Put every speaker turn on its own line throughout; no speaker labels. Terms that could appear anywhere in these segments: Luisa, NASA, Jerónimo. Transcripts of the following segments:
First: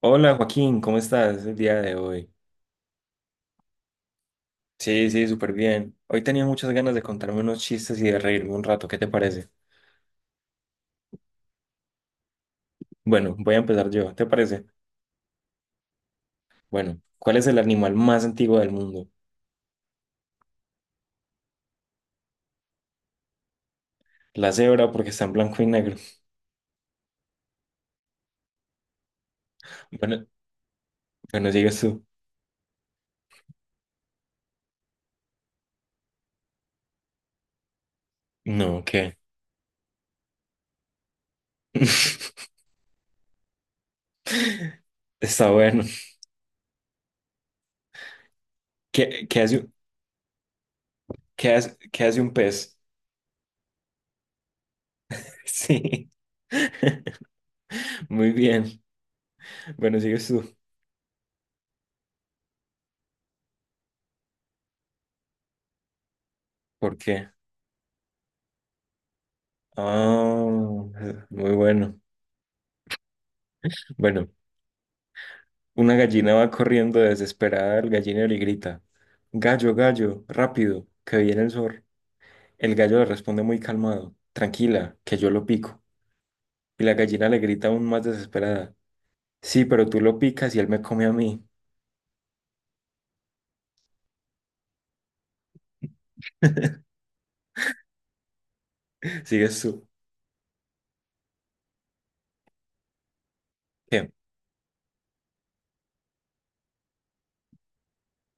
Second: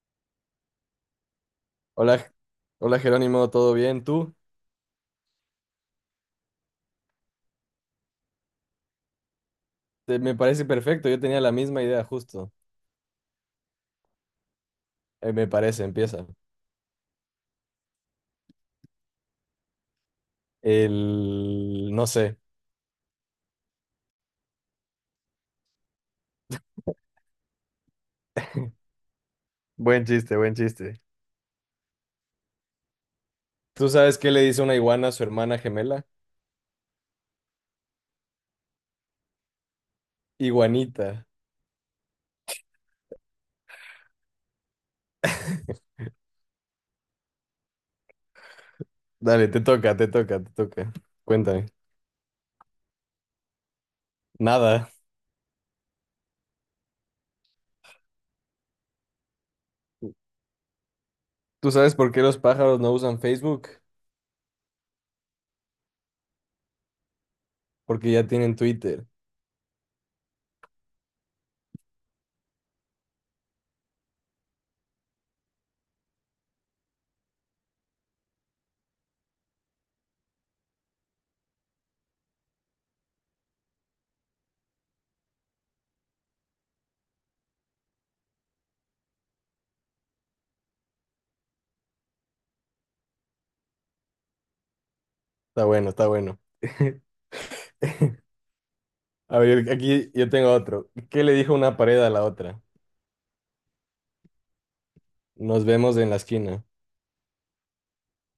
Hola Joaquín, ¿cómo estás el día de hoy?
Hola, hola Jerónimo, ¿todo bien? ¿Tú?
Sí, sí, súper bien. Hoy tenía muchas ganas de contarme unos chistes y de reírme un rato, ¿qué te parece?
Me parece perfecto, yo tenía la misma idea justo.
Bueno, voy a empezar yo, ¿te parece?
Me parece, empieza.
Bueno, ¿cuál es el animal más antiguo del mundo?
El... no sé.
La cebra porque está en blanco y negro.
Buen
Bueno,
chiste, buen chiste.
bueno, sigues tú.
¿Tú sabes qué le dice una iguana a su hermana gemela?
No, ¿qué?
Iguanita.
Está bueno. ¿Qué
Dale,
hace,
te toca, te toca, te toca.
qué
Cuéntame.
hace, qué hace un pez?
Nada.
Sí. Muy bien. Bueno, sigues tú.
¿Tú sabes por qué los pájaros no usan Facebook?
¿Por qué?
Porque ya tienen Twitter.
Ah, muy bueno. Bueno, una gallina va corriendo desesperada al gallinero y grita, «Gallo, gallo, rápido, que viene el zorro». El gallo le responde muy calmado, «Tranquila, que yo lo pico». Y la gallina le grita aún más desesperada, «Sí, pero tú lo picas y él me come a mí».
Está bueno, está bueno. A
Sigues
ver,
tú.
aquí yo tengo otro. ¿Qué le dijo una pared a la otra?
Bien.
Nos vemos en la esquina.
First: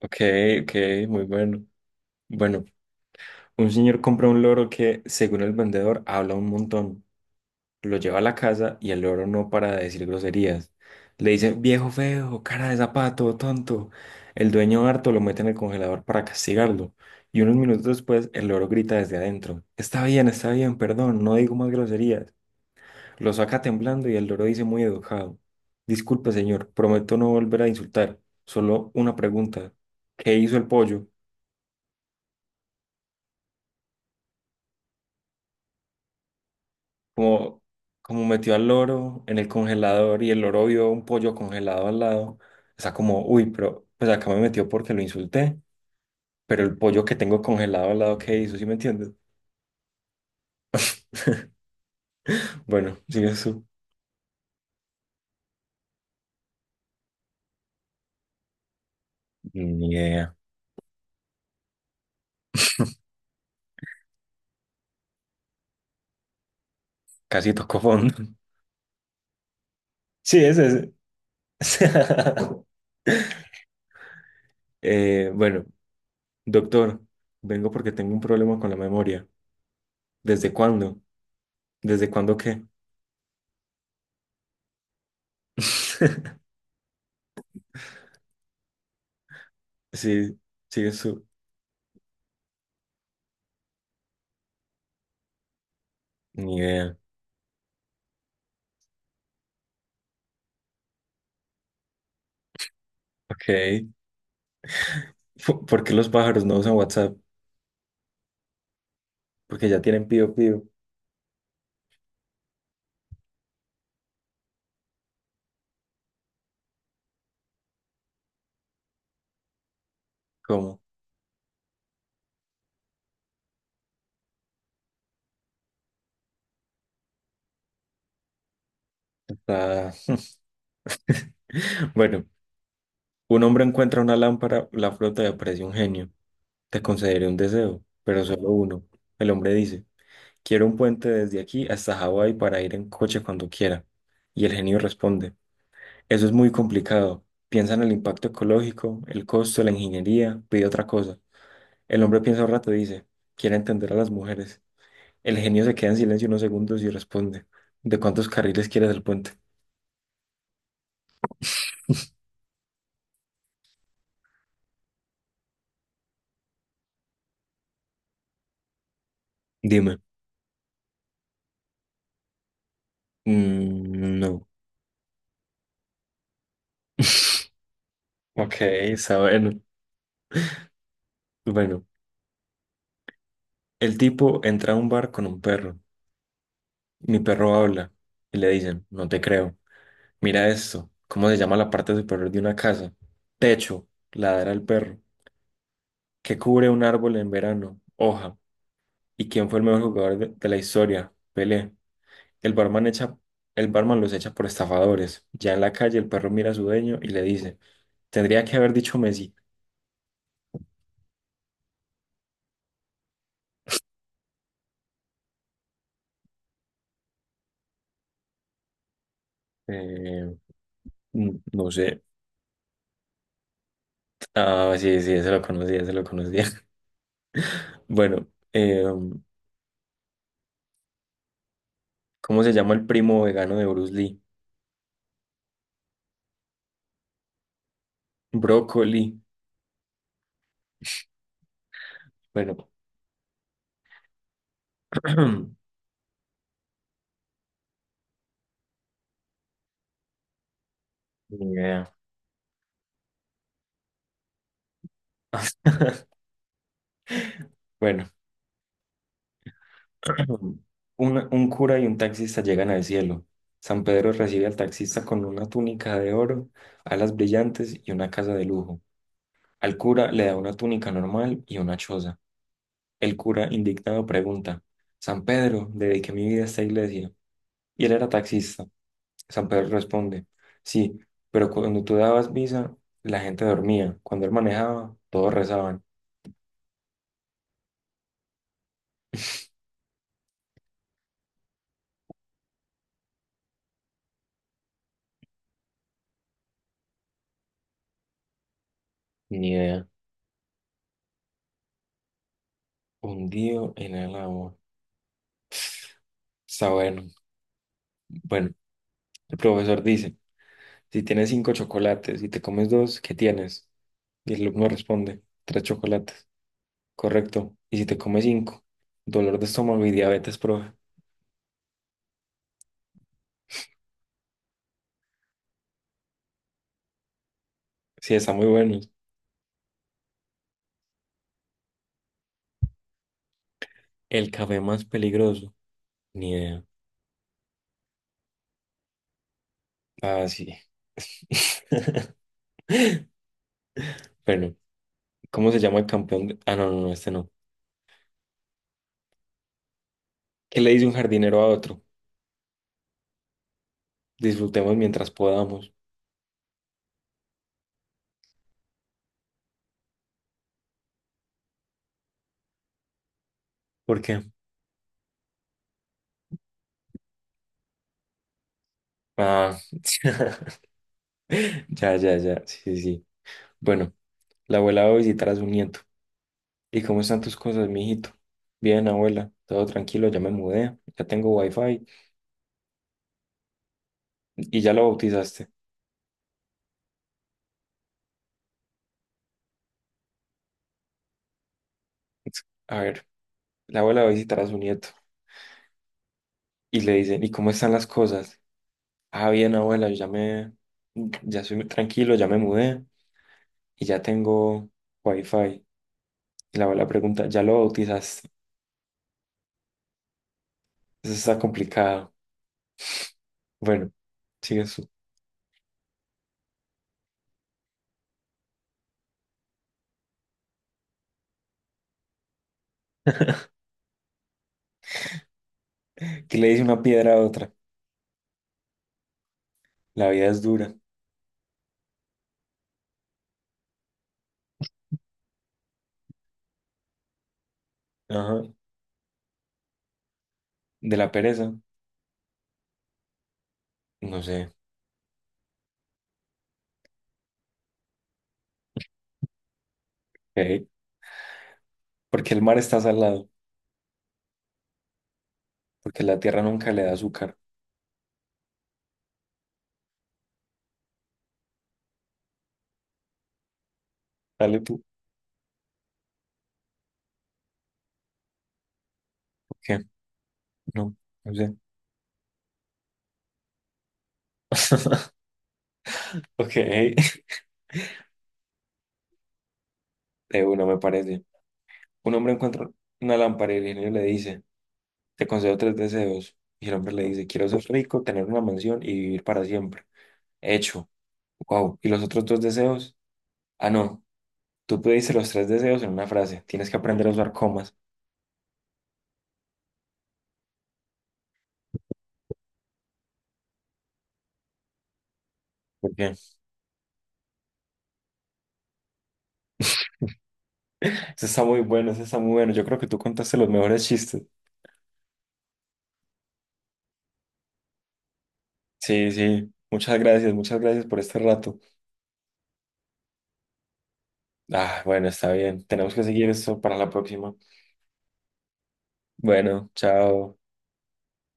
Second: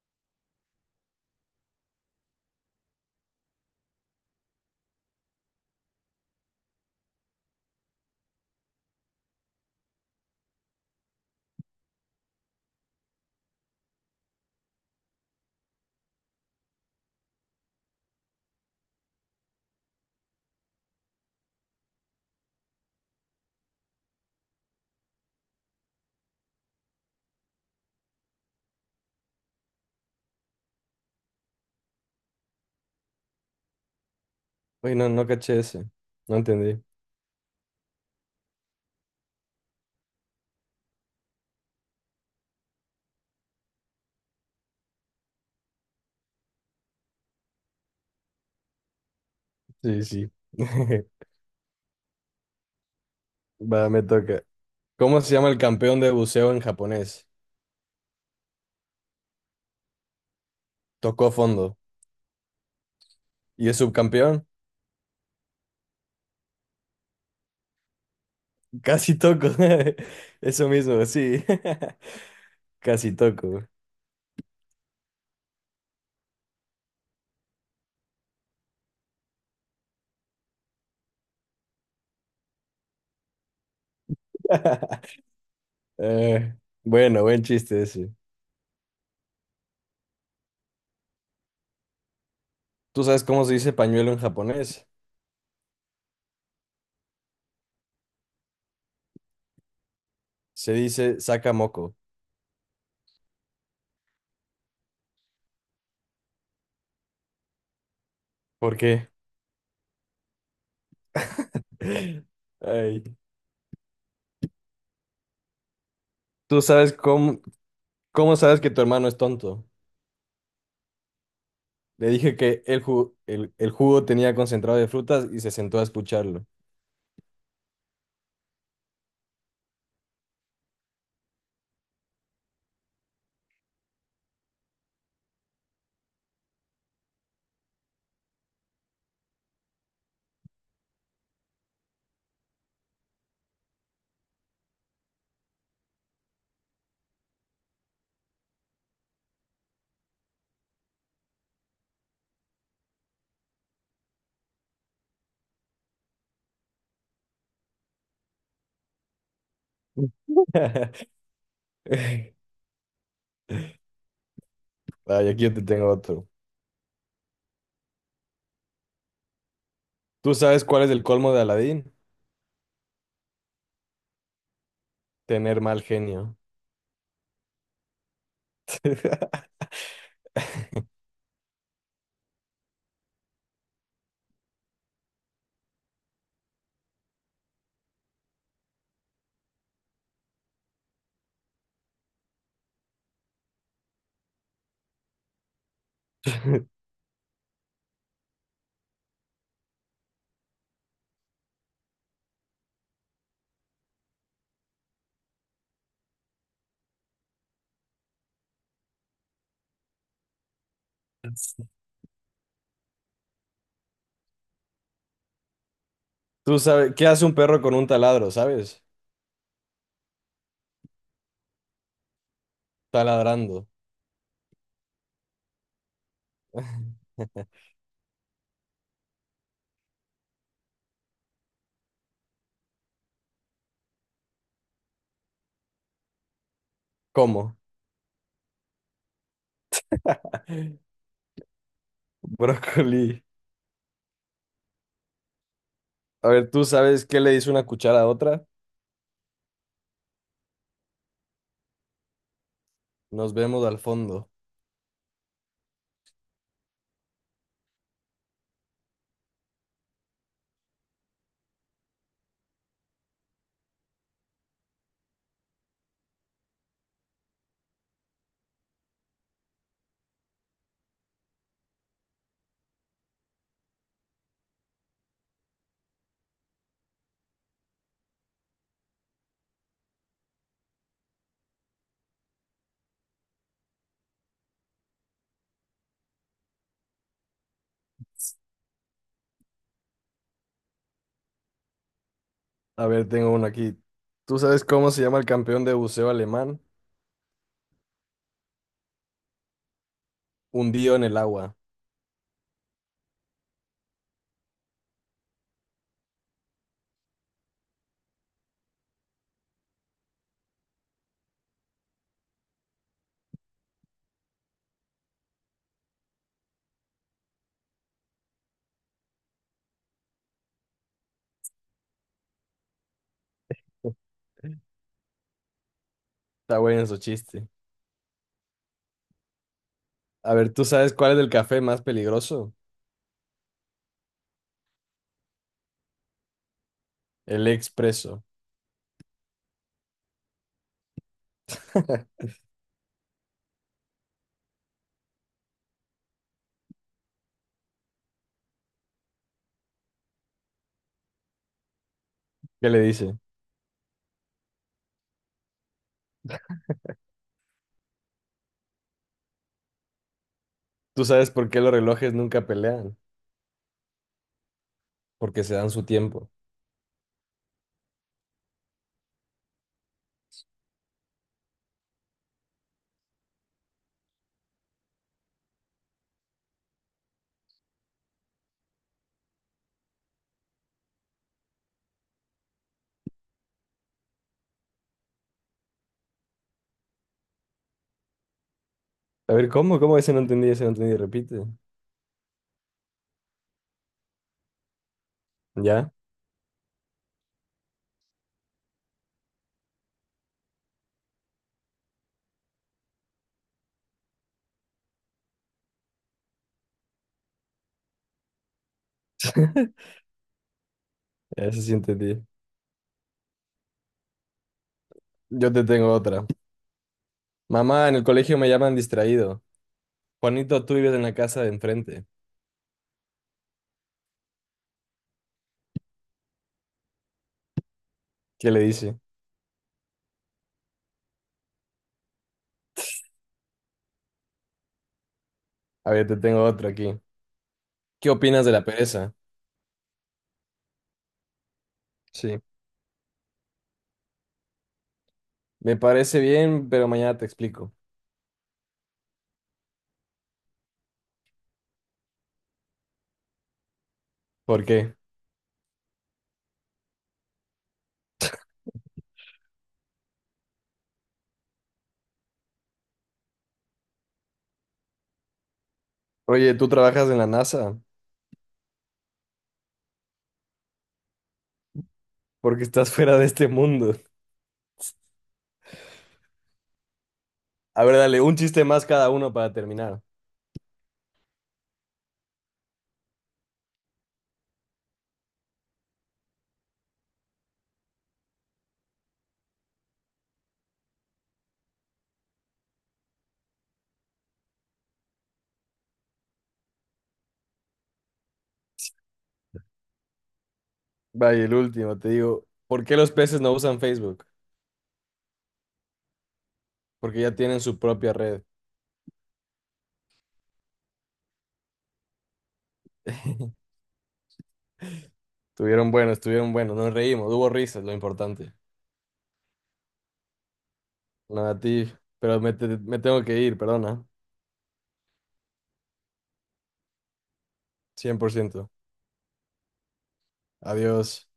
Ok, ok, muy bueno. Bueno, un señor compra un loro que, según el vendedor, habla un montón. Lo lleva a la casa y el loro no para de decir groserías. Le dice, «viejo feo, cara de zapato, tonto». El dueño harto lo mete en el congelador para castigarlo. Y unos minutos después, el loro grita desde adentro, «Está bien, está bien, perdón, no digo más groserías». Lo saca temblando y el loro dice muy educado, «Disculpe, señor, prometo no volver a insultar. Solo una pregunta. ¿Qué hizo el pollo?».
Uy, no, no caché ese. No entendí.
Como, como metió al loro en el congelador y el loro vio un pollo congelado al lado, está como, «uy, pero pues acá me metió porque lo insulté, pero el pollo que tengo congelado al lado, ¿qué hizo?». ¿Sí me entiendes?
Sí, sí.
Bueno, sigue su.
Va, me toca. ¿Cómo se llama el campeón de buceo en japonés?
Ni idea,
Tocó fondo. ¿Y es subcampeón?
casi tocó fondo.
Casi toco.
Sí,
Eso
ese
mismo, sí.
es.
Casi toco.
Bueno, «doctor, vengo porque tengo un problema con la memoria». «¿Desde cuándo?». «¿Desde cuándo qué?».
Eh, bueno, buen chiste ese.
Sí, sigue su.
¿Tú sabes cómo se dice pañuelo en japonés?
Ni idea.
Se dice sakamoko.
Ok. ¿Por qué los pájaros no usan WhatsApp?
¿Por qué?
Porque ya tienen pío pío.
Ay. ¿Tú sabes cómo, cómo sabes que tu hermano es tonto?
¿Cómo?
Le dije que el jugo tenía concentrado de frutas y se sentó a escucharlo.
Está- Bueno, un hombre encuentra una lámpara, la flota y aparece un genio. «Te concederé un deseo, pero solo uno». El hombre dice, «quiero un puente desde aquí hasta Hawái para ir en coche cuando quiera». Y el genio responde, «eso es muy complicado. Piensa en el impacto ecológico, el costo, la ingeniería, pide otra cosa». El hombre piensa un rato y dice, «quiero entender a las mujeres». El genio se queda en silencio unos segundos y responde, «¿De cuántos carriles quieres el puente?».
Ay, aquí yo te tengo otro.
Dime.
¿Tú sabes cuál es el colmo de Aladín?
Mm, no.
Tener mal genio.
Ok, está bueno. Bueno, el tipo entra a un bar con un perro. «Mi perro habla», y le dicen, «no te creo». «Mira esto. ¿Cómo se llama la parte superior de una casa?». «Techo», ladra el perro. «¿Qué cubre un árbol en verano?». «Hoja». «¿Y quién fue el mejor jugador de la historia?». «Pelé». El barman echa, el barman los echa por estafadores. Ya en la calle el perro mira a su dueño y le dice, «tendría que haber dicho Messi».
¿Tú sabes qué hace un perro con un taladro, sabes?
Eh, no sé.
Taladrando.
Ah, sí, sí, se lo conocía, se lo conocía. Bueno, eh, ¿cómo se llama el primo vegano de Bruce Lee?
¿Cómo?
Brócoli. Bueno,
Brócoli. A ver, ¿tú sabes qué le hizo una cuchara a otra?
ni idea.
Nos vemos al fondo.
Bueno, un cura y un taxista llegan al cielo. San Pedro recibe al taxista con una túnica de oro, alas brillantes y una casa de lujo. Al cura le da una túnica normal y una choza. El cura, indignado, pregunta, «San Pedro, dediqué mi vida a esta iglesia. Y él era taxista». San Pedro responde, «sí, pero cuando tú dabas misa, la gente dormía. Cuando él manejaba, todos rezaban».
A ver, tengo uno aquí. ¿Tú sabes cómo se llama el campeón de buceo alemán?
Ni idea.
Hundido en el agua.
Hundido en el agua. Está bueno. Bueno, el profesor dice, «si tienes cinco chocolates y te comes dos, ¿qué tienes?». Y el alumno responde, «tres chocolates». «Correcto. Y si te comes cinco», «dolor de estómago y diabetes, profe».
Está bueno su chiste.
Sí, está muy bueno.
A ver, ¿tú sabes cuál es el café más peligroso?
El café más peligroso. Ni idea.
El expreso.
Ah, sí. Bueno, ¿cómo se llama el campeón? De- Ah, no, no, no, este no. ¿Qué le dice un jardinero a otro?
¿Qué le dice?
Disfrutemos mientras podamos.
¿Tú sabes por qué los relojes nunca pelean?
¿Por qué?
Porque se dan su tiempo.
Ah, ya, ya, ya. Sí, sí, sí. Bueno, la abuela va a visitar a su nieto. «¿Y cómo están tus cosas, mijito?». «Bien, abuela. Todo tranquilo, ya me mudé. Ya tengo wifi». «Y ya lo bautizaste».
A ver, ¿cómo? ¿Cómo? Ese no entendí, ese no entendí. Repite.
A ver. La abuela va a visitar a su nieto
¿Ya?
y le dicen, «¿y cómo están las cosas?». «Ah, bien, abuela, yo ya me, ya soy tranquilo, ya me mudé y ya tengo wifi». Y la abuela pregunta, «¿ya lo bautizaste?». Eso está
Ese sí
complicado.
entendí.
Bueno, sigue su.
Yo te tengo otra. Mamá, en el colegio me llaman distraído. Juanito, tú vives en la casa de enfrente.
¿Qué le dice una piedra a otra?
¿Qué le dice?
La vida es dura.
A ver, te tengo otra aquí. ¿Qué opinas
Ajá.
de la pereza?
¿De la pereza?
Sí.
No sé.
Me parece bien, pero mañana te explico.
¿Por Porque el mar está salado,
¿Por qué?
porque la tierra nunca le da azúcar. Dale tú.
Oye, ¿tú trabajas en la NASA?
¿Por qué? No, no sé.
Porque estás fuera de este mundo.
Ok,
A ver, dale, un chiste más cada uno para terminar.
de uno me parece. Un hombre encuentra una lámpara y el genio le dice, «te concedo tres deseos». Y el hombre le dice, «quiero ser rico, tener una mansión y vivir para siempre». «Hecho». «Wow. ¿Y los otros dos deseos?». «Ah, no. Tú pediste los tres deseos en una frase. Tienes que aprender a usar comas».
Vaya, el último, te digo, ¿por qué los peces no usan Facebook?
¿Por qué?
Porque ya tienen su propia red.
Eso está muy bueno, eso está muy bueno. Yo creo que tú contaste los mejores chistes.
Estuvieron buenos, nos reímos, hubo risas, lo importante.
Sí, sí. Muchas gracias por este
Nada,
rato.
a ti, pero me tengo que ir, perdona.
Ah, bueno, está bien. Tenemos que seguir esto para la próxima.
100%.
Bueno, chao.
Adiós.